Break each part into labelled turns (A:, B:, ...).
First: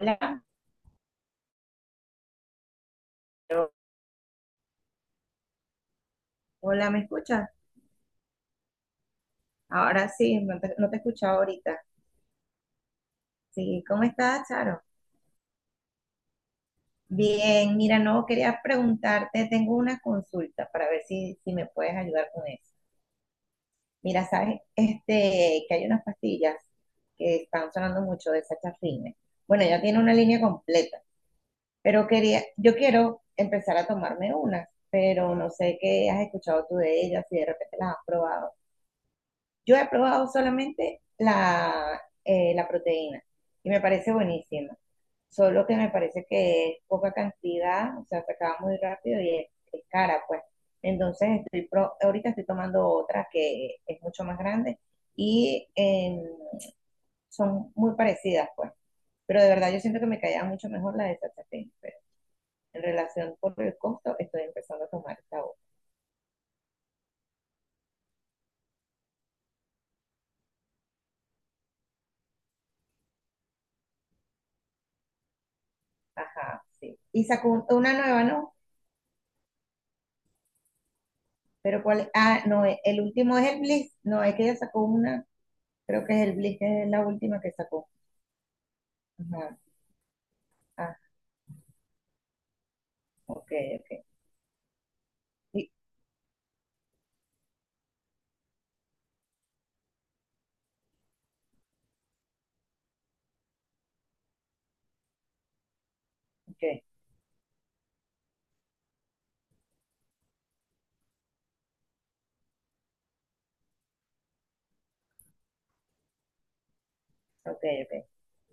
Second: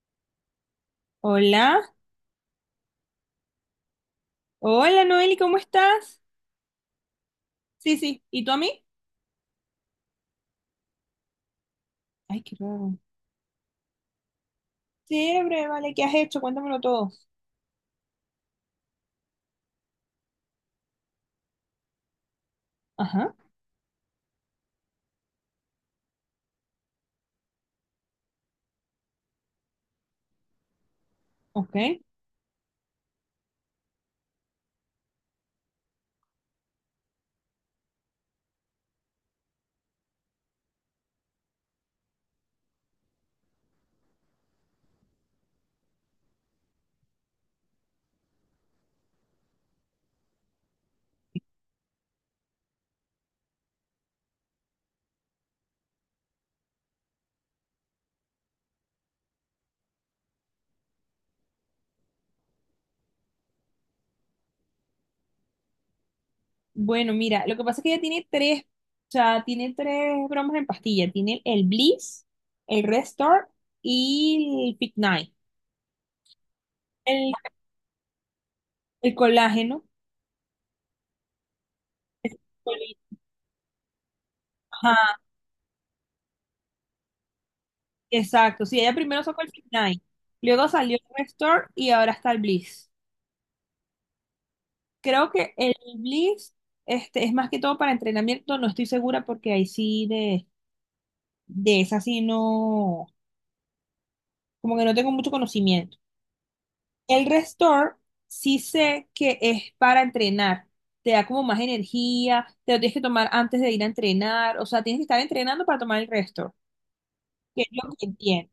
A: Hola,
B: Hola, hola Noeli, ¿cómo estás?
A: hola, ¿me escuchas?
B: Sí, sí, ¿y tú a mí?
A: Ahora sí, no te escuchaba ahorita.
B: Ay, qué raro.
A: Sí, ¿cómo estás, Charo?
B: Chévere, vale, ¿qué has hecho? Cuéntamelo todo.
A: Bien, mira, no quería preguntarte, tengo una consulta para ver si me puedes ayudar con eso.
B: Ajá,
A: Mira, sabes, que hay unas pastillas que están sonando mucho de Sachafrine. Bueno, ya tiene una línea completa,
B: ok.
A: pero yo quiero empezar a tomarme unas, pero no sé qué has escuchado tú de ellas, si de repente las has probado. Yo he probado solamente la proteína y me parece buenísima. Solo que me parece que es poca cantidad, o sea, se acaba muy rápido y es cara, pues. Entonces, ahorita estoy tomando otra que es mucho más grande y son muy parecidas, pues. Pero de verdad yo siento que me caía mucho mejor la de Sachatén, pero en relación por el costo estoy empezando a tomar esta otra.
B: Bueno, mira, lo que pasa es que ella tiene tres, o sea, tiene tres bromas en pastilla. Tiene el Bliss, el Restore y el Fit Night.
A: Ajá, sí. Y
B: El,
A: sacó una nueva, ¿no?
B: el colágeno.
A: Pero cuál, no, el último es el Bliss, no, es que ella sacó
B: Ajá,
A: una, creo que es el Bliss, que es la última que sacó.
B: exacto. Sí, ella primero sacó el
A: Ajá,
B: Fit Night, luego salió
A: ah,
B: el Restore y ahora está el Bliss.
A: ok, ok,
B: Creo que
A: sí,
B: el Blitz este, es más que todo para entrenamiento, no estoy segura porque ahí sí de esa sí no, como que no tengo mucho conocimiento.
A: ok,
B: El Restore sí sé que es para entrenar, te da como más energía, te lo tienes que tomar antes de ir a entrenar, o sea, tienes que estar entrenando para tomar el Restore, que
A: ok,
B: es lo
A: ok.
B: que entiendo.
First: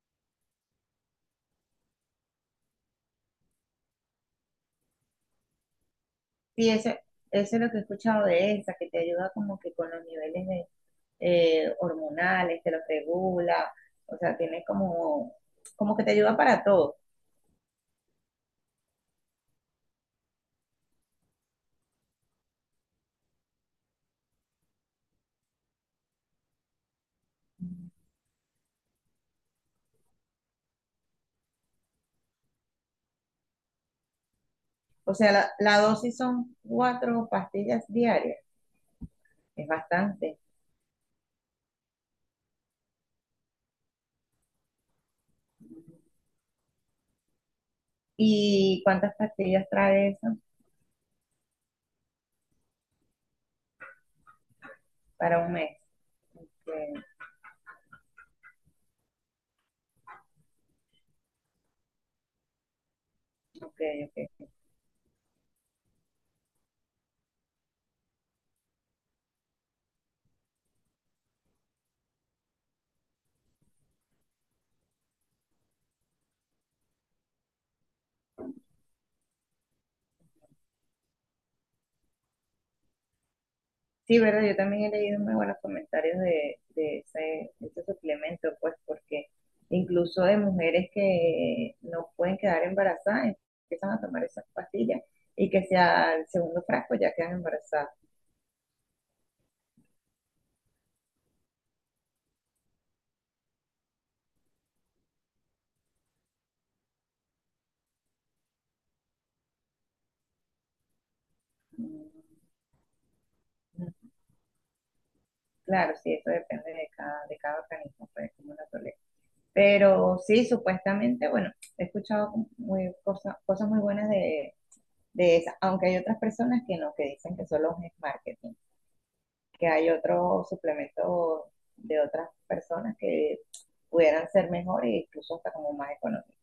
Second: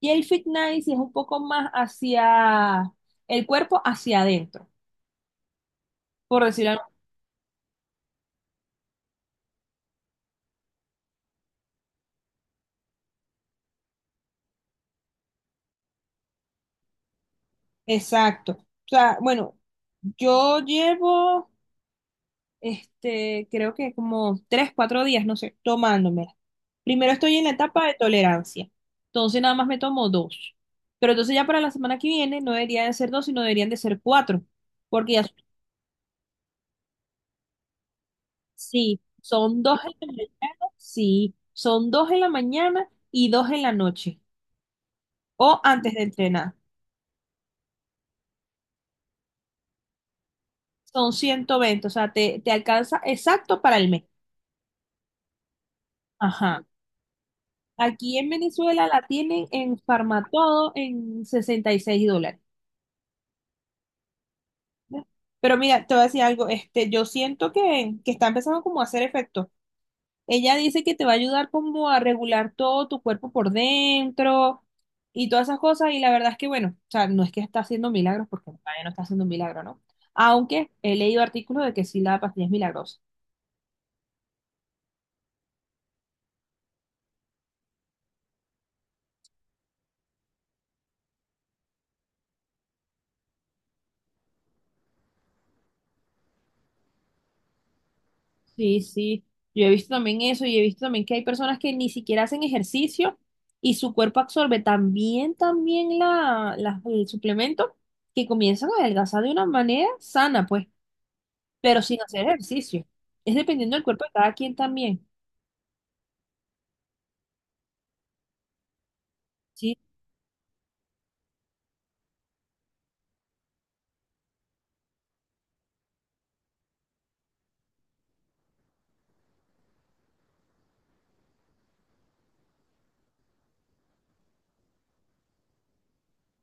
B: Y el Fit Night sí es un poco más hacia el cuerpo, hacia adentro, por
A: Sí,
B: decirlo.
A: eso es lo que he escuchado de esa, que te ayuda como que con los niveles de, hormonales, te los regula, o sea, tiene como que te ayuda para todo.
B: Exacto. O sea, bueno, yo llevo este, creo que como tres, cuatro días, no sé, tomándomela. Primero estoy en la etapa de tolerancia, entonces nada más me tomo dos. Pero entonces ya para la semana que viene no deberían de ser dos, sino deberían de ser cuatro, porque
A: O
B: ya
A: sea, la dosis son cuatro pastillas diarias,
B: sí, son
A: es
B: dos en la
A: bastante.
B: mañana, sí, son dos en la mañana y dos en la noche, o antes de entrenar.
A: ¿Y cuántas pastillas trae eso
B: Son 120, o sea, te alcanza exacto para el mes.
A: para un mes?
B: Ajá.
A: Eh,
B: Aquí en Venezuela la tienen en Farmatodo en $66.
A: ok, ok.
B: Pero mira, te voy a decir algo, este, yo siento que está empezando como a hacer efecto. Ella dice que te va a ayudar como a regular todo tu cuerpo por dentro y todas esas cosas. Y la verdad es que, bueno, o sea, no es que está haciendo milagros, porque todavía no está haciendo milagro, ¿no? Aunque he leído artículos de que sí la pastilla es milagrosa.
A: Sí, verdad, yo también he leído muy buenos comentarios de ese suplemento, pues porque incluso de mujeres que no pueden quedar embarazadas, empiezan a tomar esas pastillas y que sea el segundo frasco ya quedan embarazadas.
B: Sí, sí, yo he visto también eso y he visto también que hay personas que ni siquiera hacen ejercicio y su cuerpo absorbe también la, el suplemento que comienzan a adelgazar de una manera sana, pues, pero sin
A: Mm,
B: hacer ejercicio. Es dependiendo del cuerpo
A: mm,
B: de cada quien también,
A: claro, sí, eso depende de cada organismo, pues como la tolera.
B: ¿sí?
A: Pero sí, supuestamente, bueno, he escuchado cosas muy buenas de esas, aunque hay otras personas que no, que dicen que solo es marketing, que hay otros suplementos de otras personas que pudieran ser mejor e incluso hasta como más económicos.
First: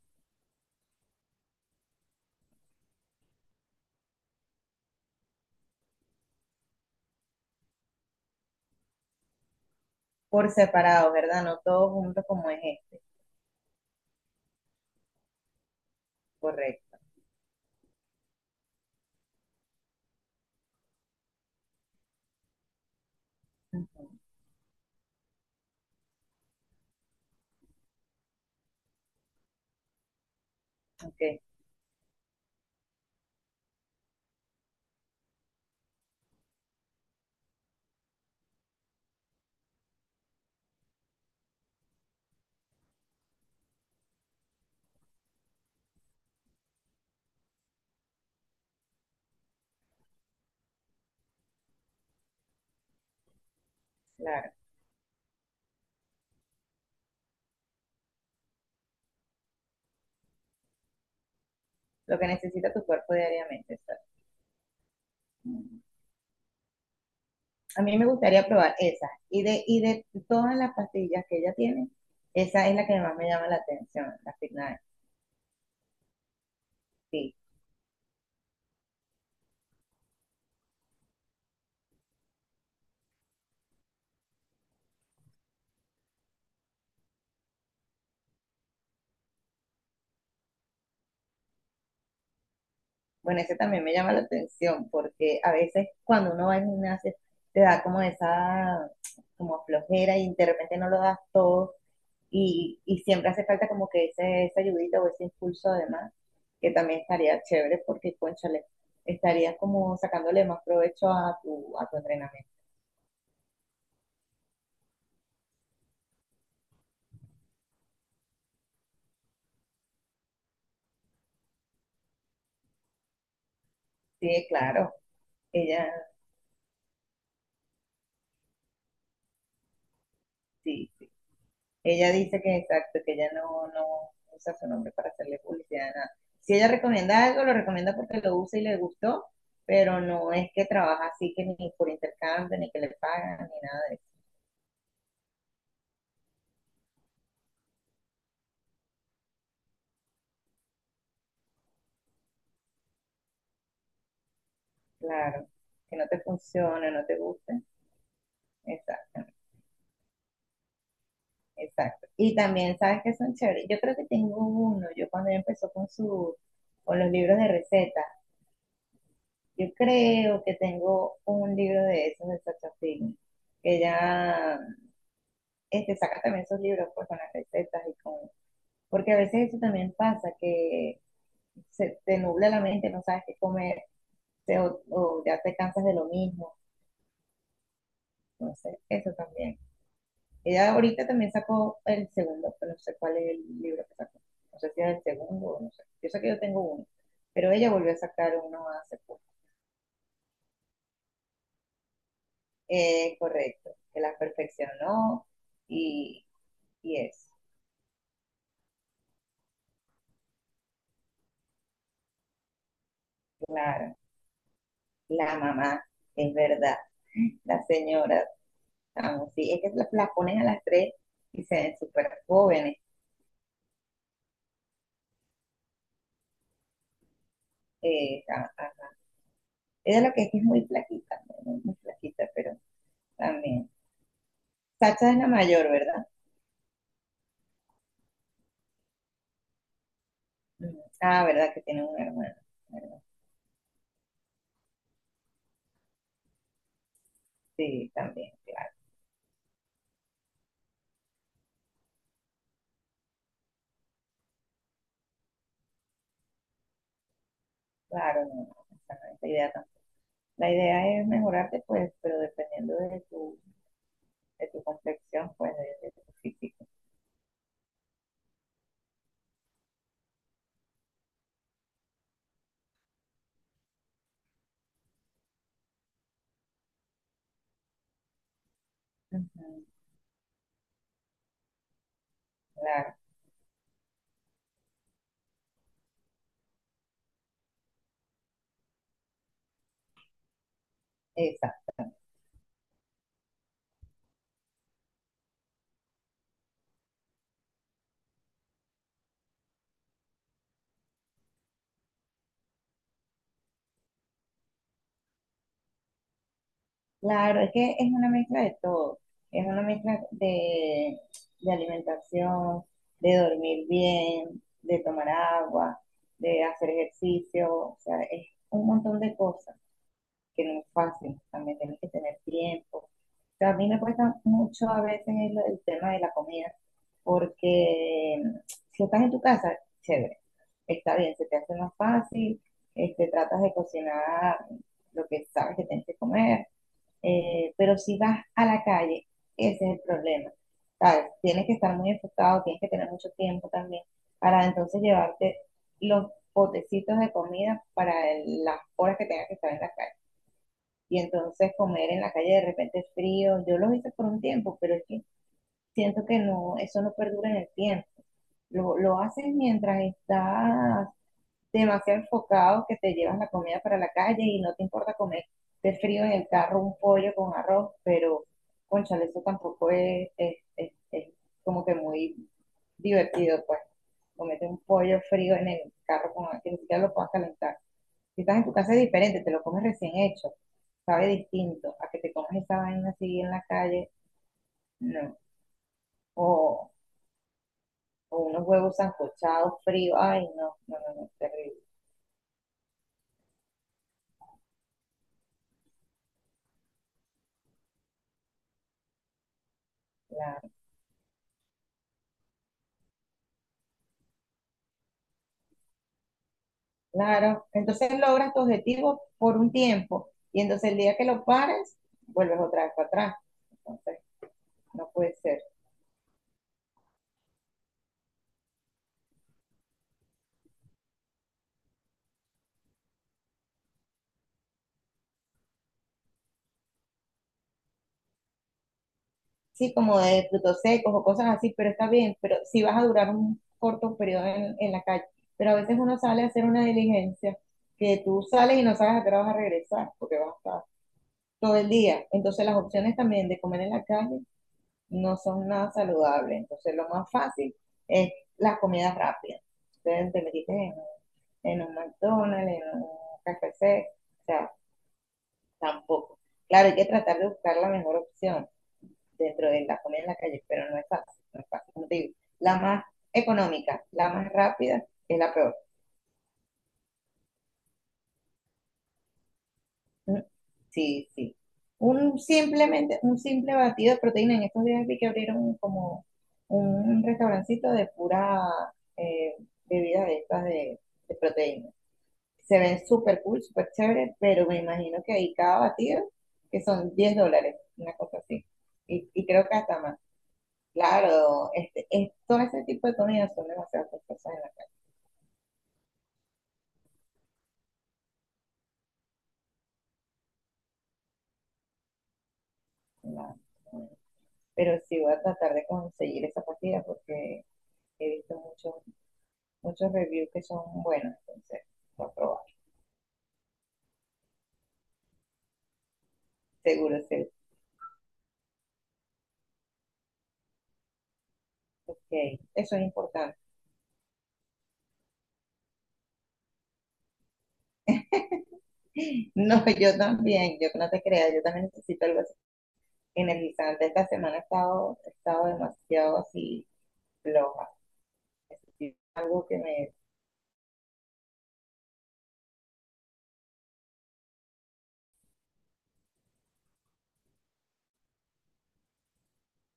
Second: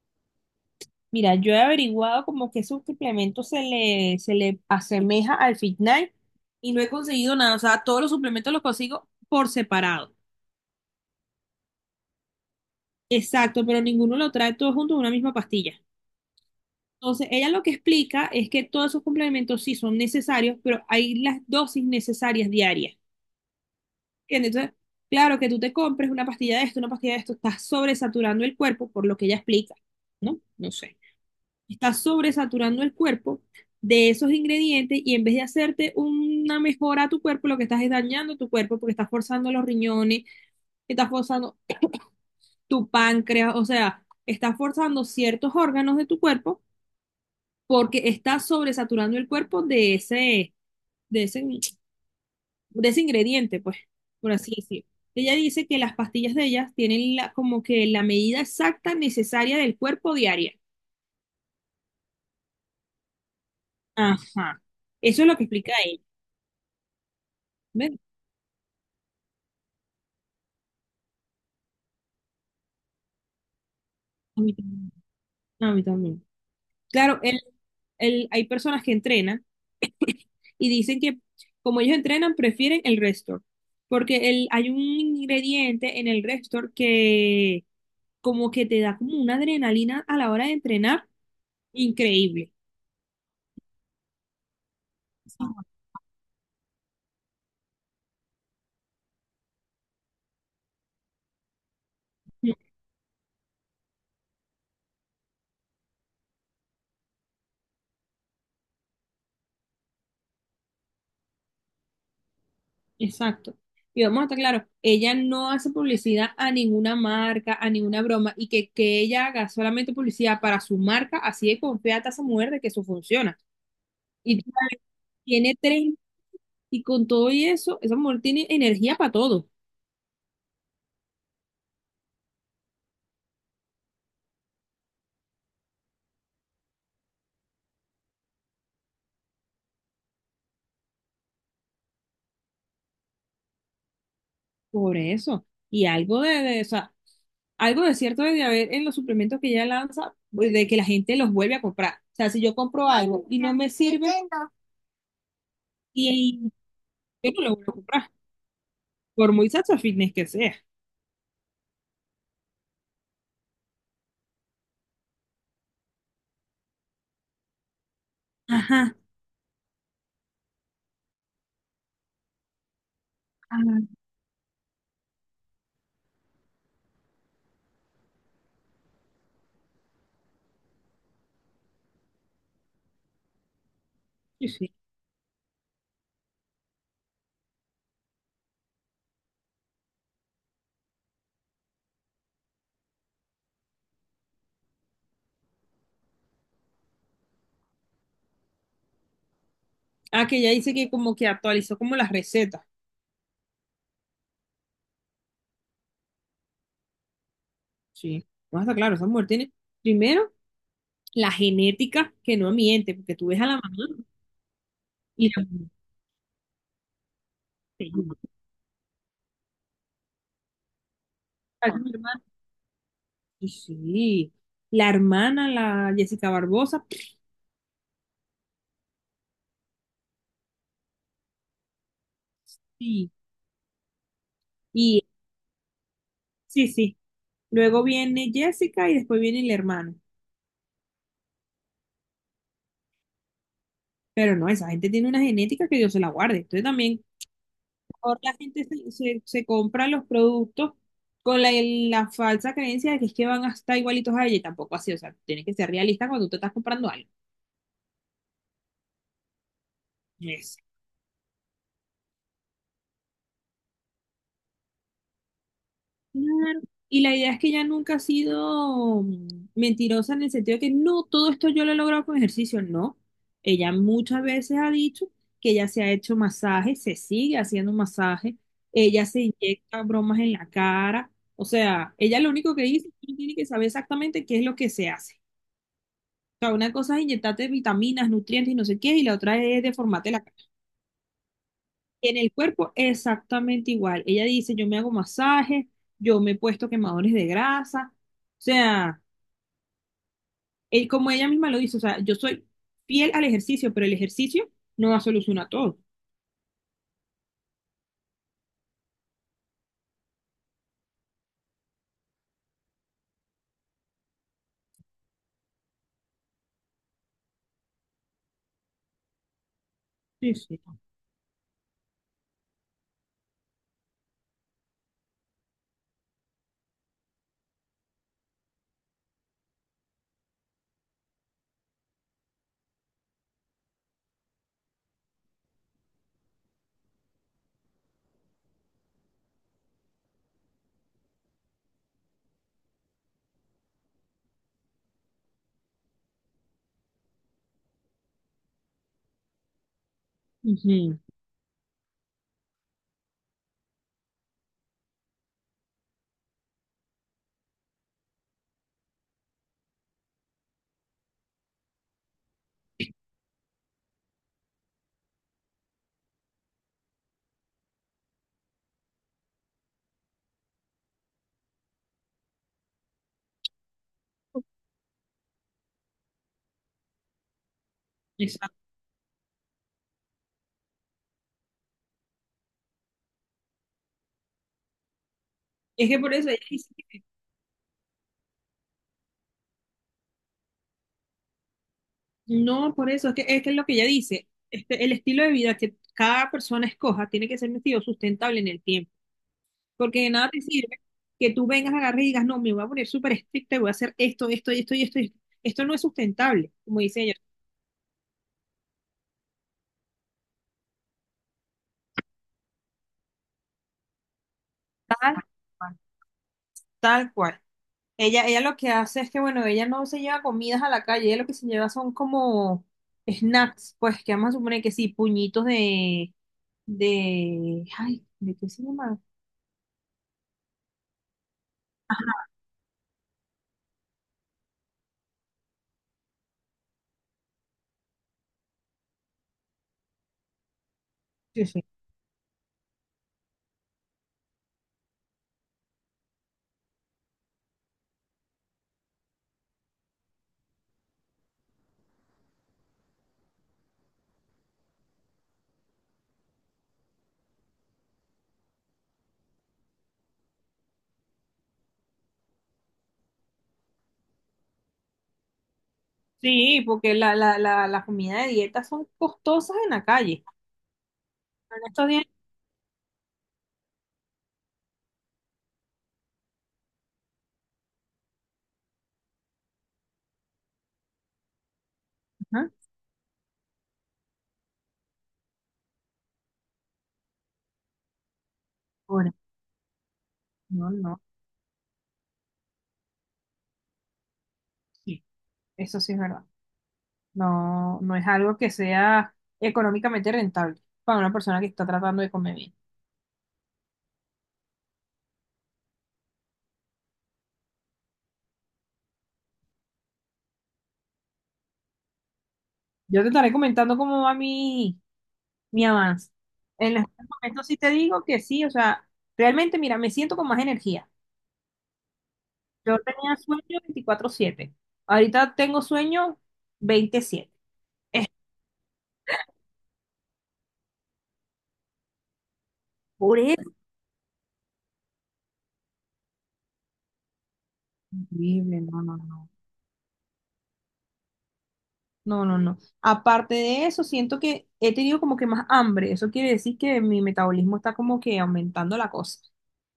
B: Mira, yo he averiguado como que ese suplemento se le asemeja al Fitnight y no he conseguido nada, o sea, todos los suplementos los consigo por separado.
A: Por separado, ¿verdad? No todos juntos como es este,
B: Exacto, pero ninguno lo trae todo junto en una misma pastilla.
A: correcto.
B: Entonces, ella lo que explica es que todos esos complementos sí son necesarios, pero hay las dosis necesarias diarias.
A: Uh -huh.
B: ¿Entiendes? Entonces, claro que tú te compres una pastilla de esto, una pastilla de esto, estás sobresaturando el cuerpo, por lo que ella explica, ¿no? No sé.
A: Ok,
B: Estás sobresaturando el cuerpo de esos ingredientes y en vez de hacerte una mejora a tu cuerpo, lo que estás es dañando tu cuerpo porque estás forzando los riñones, estás forzando tu páncreas, o sea, estás forzando ciertos órganos de tu cuerpo porque está sobresaturando el cuerpo de ese, de ese ingrediente, pues, por así
A: claro.
B: decirlo. Ella dice que las pastillas de ellas tienen como que la medida exacta necesaria del cuerpo diaria.
A: Lo que necesita tu cuerpo diariamente, ¿sabes?
B: Ajá. Eso es lo que explica ella.
A: A mí
B: ¿Ven?
A: me gustaría probar esas. Y de todas las pastillas que ella tiene, esa es la que más me llama la atención, la
B: A mí
A: Fitness.
B: también. A mí también. Claro,
A: Sí,
B: hay personas que entrenan y dicen que como ellos entrenan, prefieren el Restor, porque hay un ingrediente en el Restor que como que te da como una adrenalina a la hora de entrenar. Increíble.
A: bueno, ese también me llama la atención porque a
B: Ujú,
A: veces cuando uno va al gimnasio te da como esa como flojera y de repente no lo das todo y siempre hace falta como que ese, esa ayudita o ese impulso además, que también estaría chévere porque, cónchale, estarías como sacándole más provecho a tu entrenamiento.
B: exacto. Y vamos a estar claros, ella no hace publicidad a ninguna marca, a ninguna broma, y que ella haga solamente publicidad para su marca, así de confiada está esa mujer de que eso funciona. Y
A: Sí, claro,
B: tiene
A: ella
B: tres, y con todo y eso, esa mujer tiene energía para todo,
A: sí, ella dice que exacto, que ella no usa su nombre para hacerle publicidad a nada. Si ella recomienda algo, lo recomienda porque lo usa y le gustó, pero no es que trabaja así que ni por intercambio, ni que le pagan, ni nada de eso.
B: por eso. Y algo o sea, algo de cierto debe haber en los suplementos que ella lanza, pues, de que la gente los vuelve a comprar. O sea, si yo compro algo y no me sirve,
A: Claro, que no te
B: y
A: funcione, no te
B: yo no lo
A: guste.
B: vuelvo a comprar,
A: Exacto,
B: por muy Sacha Fitness que sea.
A: exacto. Y también sabes que son chéveres. Yo creo que tengo uno, yo cuando ella empezó con su, con los libros de recetas,
B: Ajá.
A: yo creo que tengo un libro de esos de Sacha Film. Ella, sacas también esos libros pues, con las recetas y con. Porque a veces eso también pasa, que se te nubla la mente, no sabes qué comer,
B: Sí,
A: te-
B: sí.
A: o, o ya te cansas de lo mismo, no sé, eso también. Ella ahorita también sacó el segundo, pero no sé cuál es el libro que sacó, no sé si es el segundo o no sé, yo sé que yo tengo uno, pero ella volvió a sacar uno hace poco.
B: Ah, que ella dice que como que actualizó como las recetas.
A: Correcto, que la perfeccionó y, y eso,
B: Sí. No está claro, esa mujer tiene, primero, la genética que no miente, porque tú ves a la mamá
A: claro,
B: y
A: la
B: la.
A: mamá, es verdad, la
B: Sí.
A: señora. Ah, sí, es que las ponen a las tres y se
B: Ah,
A: ven
B: mi
A: súper
B: hermana.
A: jóvenes.
B: Sí, sí. La hermana, la Jessica Barbosa.
A: Ah, ah. Ella lo que es muy flaquita, ¿no? Muy, muy flaquita, pero
B: Sí.
A: también.
B: Y
A: Sacha es la mayor, ¿verdad?
B: sí, sí. Luego viene Jessica y después viene el hermano.
A: Mm. Ah, ¿verdad? Que tiene una hermana. Bueno,
B: Pero no, esa gente tiene una genética que Dios se la guarde. Entonces también
A: sí,
B: mejor
A: también,
B: la gente
A: claro.
B: se compra los productos con la falsa creencia de que es que van a estar igualitos a ella y tampoco así, o sea, tienes que ser realista cuando tú te estás comprando algo.
A: Claro, no, no, no, esa no es la idea tampoco. La
B: Yes.
A: idea es mejorarte, pues, pero dependiendo de tu complexión, pues, de tu
B: Claro.
A: físico.
B: Y la idea es que ella nunca ha sido mentirosa en el sentido de que no, todo esto yo lo he logrado con ejercicio, no. Ella muchas veces ha dicho que ella se ha hecho masaje, se sigue haciendo masaje, ella se
A: Ujú,
B: inyecta bromas en la cara, o sea, ella lo único que dice es
A: claro,
B: que no tiene que saber exactamente qué es lo que se hace. Sea, una cosa es inyectarte vitaminas, nutrientes y no sé qué, y la otra es deformarte la cara.
A: exacto.
B: En el cuerpo, exactamente igual. Ella dice, yo me hago masajes, yo me he puesto quemadores de grasa. O sea, como ella misma lo dice, o sea, yo soy fiel al ejercicio, pero el ejercicio no va a solucionar todo.
A: Claro, es que es una mezcla de todo. Es una mezcla de alimentación, de dormir bien, de tomar agua, de hacer ejercicio. O sea, es un montón de cosas
B: Sí,
A: que
B: sí.
A: no es fácil. También tienes que tener tiempo. O sea, a mí me cuesta mucho a veces el tema de la comida, porque si estás en tu casa, chévere, está bien, se te hace más fácil, tratas de cocinar lo que sabes que tienes que comer, pero si vas a la calle, ese es el problema. ¿Sabes? Tienes que estar muy enfocado, tienes que tener mucho tiempo también para entonces llevarte los potecitos de comida para las horas que tengas que estar en la calle.
B: Ujú,
A: Y entonces comer en la calle de repente es frío. Yo lo hice por un tiempo, pero es que siento que no, eso no perdura en el tiempo. Lo haces mientras estás demasiado enfocados que te llevas la comida para la calle y no te importa comer de frío en el carro un pollo con arroz, pero cónchale, eso tampoco es como que muy divertido, pues. Comete un pollo frío en el carro con, que ni siquiera lo puedas calentar. Si estás en tu
B: exacto.
A: casa es diferente, te lo comes recién hecho, sabe distinto a que te comes esa vaina así en la calle, no.
B: Es que por eso ella dice,
A: O, o unos huevos sancochados fríos, ay, no, no, no, no, terrible.
B: no, por eso, es que es lo que ella dice, este, el estilo de vida que cada persona escoja tiene que ser un estilo sustentable en el tiempo. Porque de nada te
A: La-
B: sirve que tú vengas, agarres y digas, no, me voy a poner súper estricta y voy a hacer esto, esto y esto y esto. Y esto. Esto no es sustentable, como dice ella.
A: Claro, entonces logras tu objetivo por un tiempo y entonces el día que lo pares, vuelves otra vez para atrás. Entonces, no
B: Tal
A: puede ser.
B: cual, tal cual. Ella lo que hace es que, bueno, ella no se lleva comidas a la calle, ella lo que se lleva son como snacks, pues que vamos a suponer que sí, puñitos ay, ¿de qué se llama?
A: Sí, como de frutos secos o cosas así, pero está
B: Ajá,
A: bien, pero si vas a durar un corto periodo en la calle. Pero a veces uno sale a hacer una diligencia que tú sales y no sabes a qué hora vas a regresar porque vas a estar
B: sí,
A: todo
B: sí.
A: el día. Entonces las opciones también de comer en la calle no son nada saludables. Entonces lo más fácil es las comidas rápidas. Entonces te metiste en un McDonald's, en un KFC, o sea, tampoco. Claro, hay que tratar de buscar la mejor opción dentro de la comida en la calle, pero no es fácil, no es fácil. Como te digo, la más económica, la más rápida, es la peor.
B: Sí, porque la comida de dieta son costosas en la
A: Mm,
B: calle.
A: sí, sí.
B: En estos días,
A: Un simple batido de proteína. En estos días vi que abrieron como un restaurancito de pura, eh, bebida de estas de proteína.
B: ajá,
A: Se ven súper cool, súper chévere, pero me imagino que ahí cada batido, que son $10, una cosa así. Y,
B: ahora,
A: y creo que hasta más.
B: no, no,
A: Claro, todo ese tipo de comidas son demasiadas cosas en la calle.
B: sí, eso sí es verdad. No, no es algo que sea económicamente rentable para una persona que está tratando de comer bien.
A: en la- en la- pero sí voy a tratar de conseguir esa partida porque he visto muchos reviews que son buenos, entonces voy a probar.
B: Yo te estaré comentando cómo va mi avance. En estos
A: Seguro, seguro.
B: momentos sí te digo que sí, o sea, realmente, mira, me siento con más energía.
A: Ok, eso
B: Yo
A: es
B: tenía
A: importante.
B: sueño 24/7. Ahorita tengo sueño 27.
A: No, yo también, yo no te creas, yo también necesito algo
B: Por eso.
A: energizante. Esta semana he estado demasiado así floja. Es
B: Horrible, no,
A: decir,
B: no, no.
A: algo que me,
B: No, no, no. Aparte de eso, siento que he tenido como que más hambre. Eso quiere decir que mi metabolismo está como que aumentando la cosa.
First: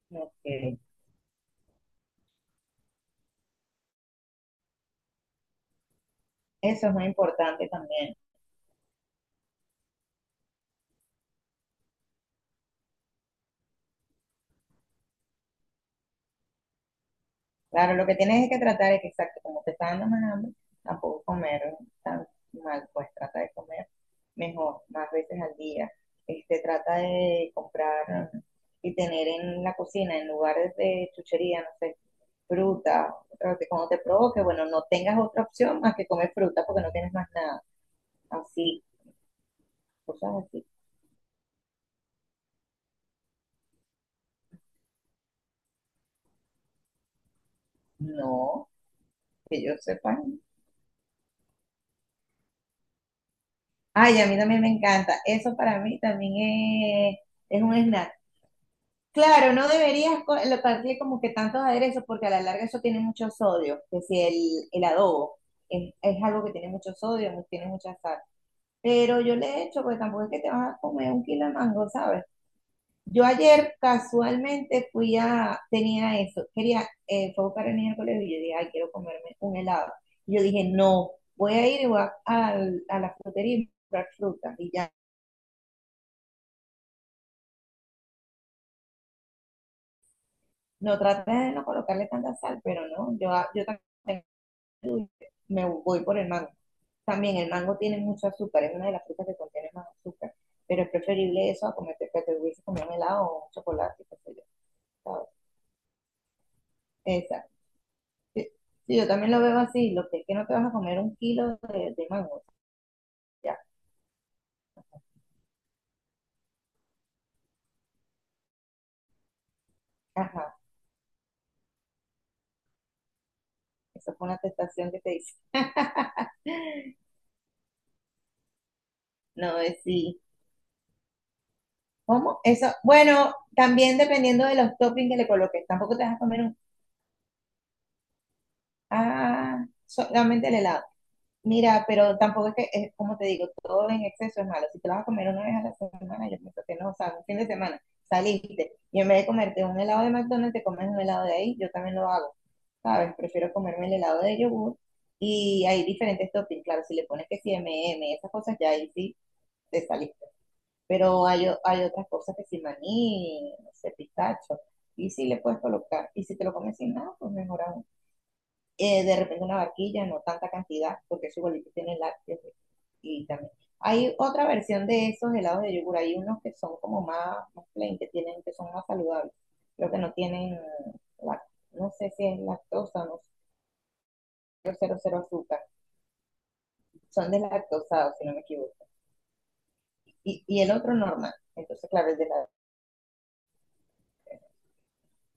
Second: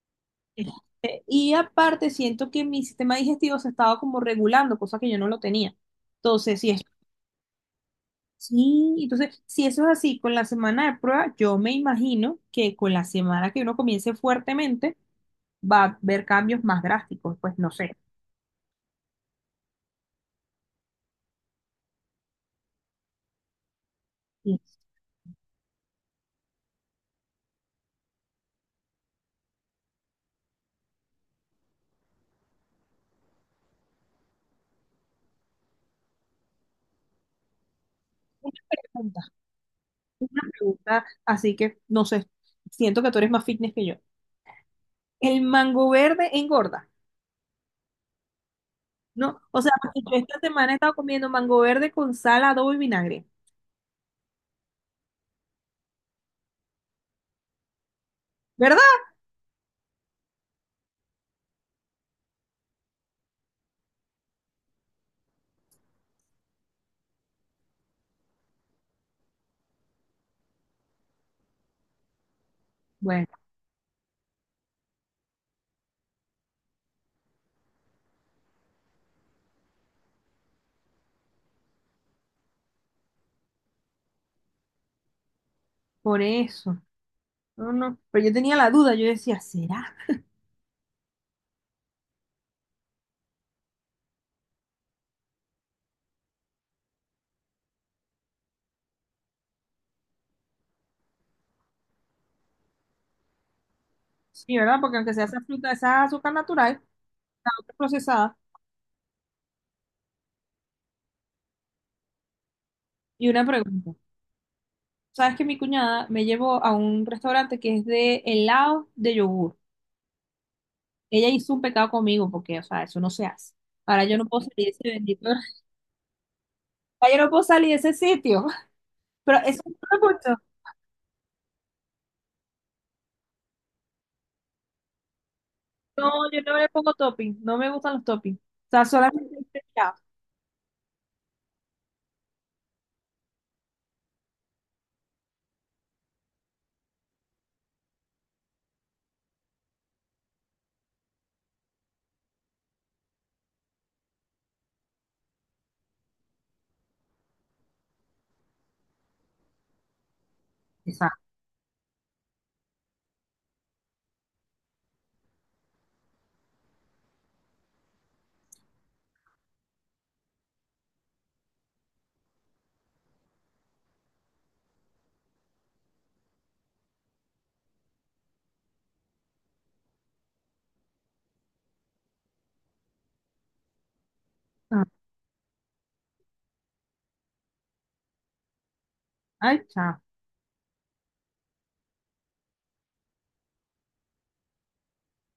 A: como que
B: Y aparte siento que mi sistema digestivo se estaba como regulando, cosa que yo no lo tenía. Entonces, si es
A: eso es muy importante también.
B: sí, entonces, si eso es así con la semana de prueba, yo me imagino que con la semana que uno comience fuertemente, va a haber cambios más drásticos, pues no sé.
A: Claro, lo que tienes es que tratar es que, exacto, como te está dando más hambre, tampoco comer tan mal, pues trata de comer
B: Y
A: mejor, más veces al día. Trata de comprar y tener en la cocina, en lugares de chuchería, no sé, fruta, pero que cuando te provoque, bueno, no tengas otra opción más que comer fruta porque no tienes más nada. Así
B: tantas
A: cosas así.
B: preguntas, así que no sé, siento que tú eres más fitness que yo. El mango verde engorda,
A: No,
B: ¿no? O
A: que
B: sea,
A: yo
B: porque
A: sepa,
B: yo
A: ¿no?
B: esta semana he estado comiendo mango verde con sal, adobo y vinagre,
A: Ay, a mí también me encanta. Eso para mí también es un snack.
B: ¿verdad?
A: Claro, no deberías darle como que tantos aderezos porque a la larga eso tiene mucho sodio, que si el adobo es algo que tiene mucho sodio, tiene mucha sal. Pero yo le he hecho, porque tampoco es que te vas a comer un kilo de mango, ¿sabes? Yo
B: Bueno,
A: ayer casualmente fui a, tenía eso, quería, fue a buscar al niño al colegio y yo dije, ay, quiero comerme un helado. Y yo dije, no, voy a ir y a la frutería y comprar fruta. Y ya,
B: por eso. No, no. Pero yo tenía la duda, yo decía, ¿será?
A: no traté de no colocarle tanta sal, pero no, yo también me voy por el mango. También el mango tiene mucho azúcar, es una de las frutas que contiene más azúcar, pero es preferible eso a comerte que te hubiese comido un helado o un chocolate, qué sé yo,
B: Sí, ¿verdad? Porque aunque sea
A: ¿sabes?
B: esa fruta, esa azúcar natural,
A: Esa.
B: procesada.
A: Sí, sí, yo también lo veo así, lo que es que no te vas a comer un kilo de mango,
B: Y una
A: ya,
B: pregunta. ¿Sabes que mi cuñada me llevó a un restaurante que es de helado de yogur?
A: ajá,
B: Ella hizo un pecado conmigo porque, o sea, eso no se hace. Ahora
A: eso
B: yo no
A: fue una
B: puedo salir de ese
A: tentación que te
B: bendito.
A: hice.
B: Ahora yo no puedo salir de ese sitio. Pero
A: No,
B: eso
A: es
B: no me
A: sí.
B: gustó.
A: ¿Cómo? Eso, bueno, también dependiendo de los toppings que le coloques, tampoco te
B: No,
A: vas a
B: yo
A: comer
B: no
A: un,
B: le pongo topping. No me gustan los toppings. O sea, solamente el
A: ah,
B: helado.
A: solamente el helado. Mira, pero tampoco es que, es, como te digo, todo en exceso es malo. Si te lo vas a comer una vez a la semana, yo pienso que no, o sea, un fin de semana, saliste y en vez de comerte un helado de McDonald's, te comes un helado de ahí, yo también lo hago. ¿Sabes? Prefiero comerme el helado de yogur y hay diferentes toppings, claro, si le pones que si M&M's, esas cosas ya ahí sí te saliste.
B: Exacto.
A: Pero hay, hay otras cosas que si maní, no sé, pistacho, y si le puedes colocar, y si te lo comes sin nada, pues mejor aún. De repente una barquilla, no tanta cantidad, porque eso igualito tiene lácteos y también. Hay otra versión de esos helados de yogur, hay unos que son como más, más plain, que tienen, que son más saludables, pero que no tienen, lac- no sé si es lactosa, no cero cero azúcar, son deslactosados, si no me equivoco.
B: Ay, chao.
A: Y el otro normal. Entonces, claro, el de la.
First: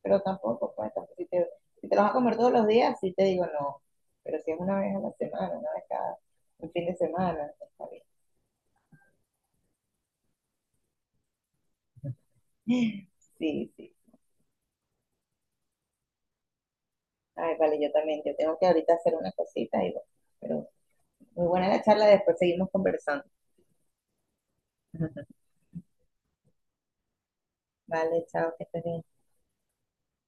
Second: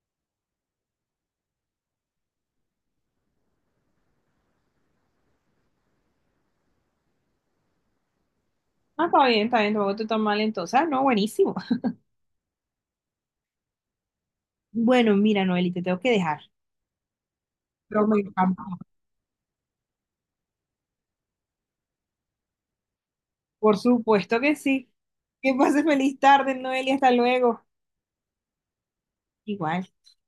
A: Pero tampoco, pues, tampoco, si te lo vas a comer todos los días, sí te digo no. Pero si es una vez a la semana, una vez cada un fin de semana, está bien.
B: Ah, está bien, está bien. Tampoco te tan mal entonces. Ah, no, buenísimo.
A: Sí, sí.
B: Bueno, mira, Noeli, te tengo que dejar.
A: Ay, vale, yo
B: Pero me
A: también. Yo tengo
B: encantó.
A: que ahorita hacer una cosita y bueno, pero muy buena la charla, después seguimos conversando.
B: Por supuesto que sí. Que pases feliz tarde, Noeli, hasta luego.
A: Vale, chao, que estés bien.
B: Igual.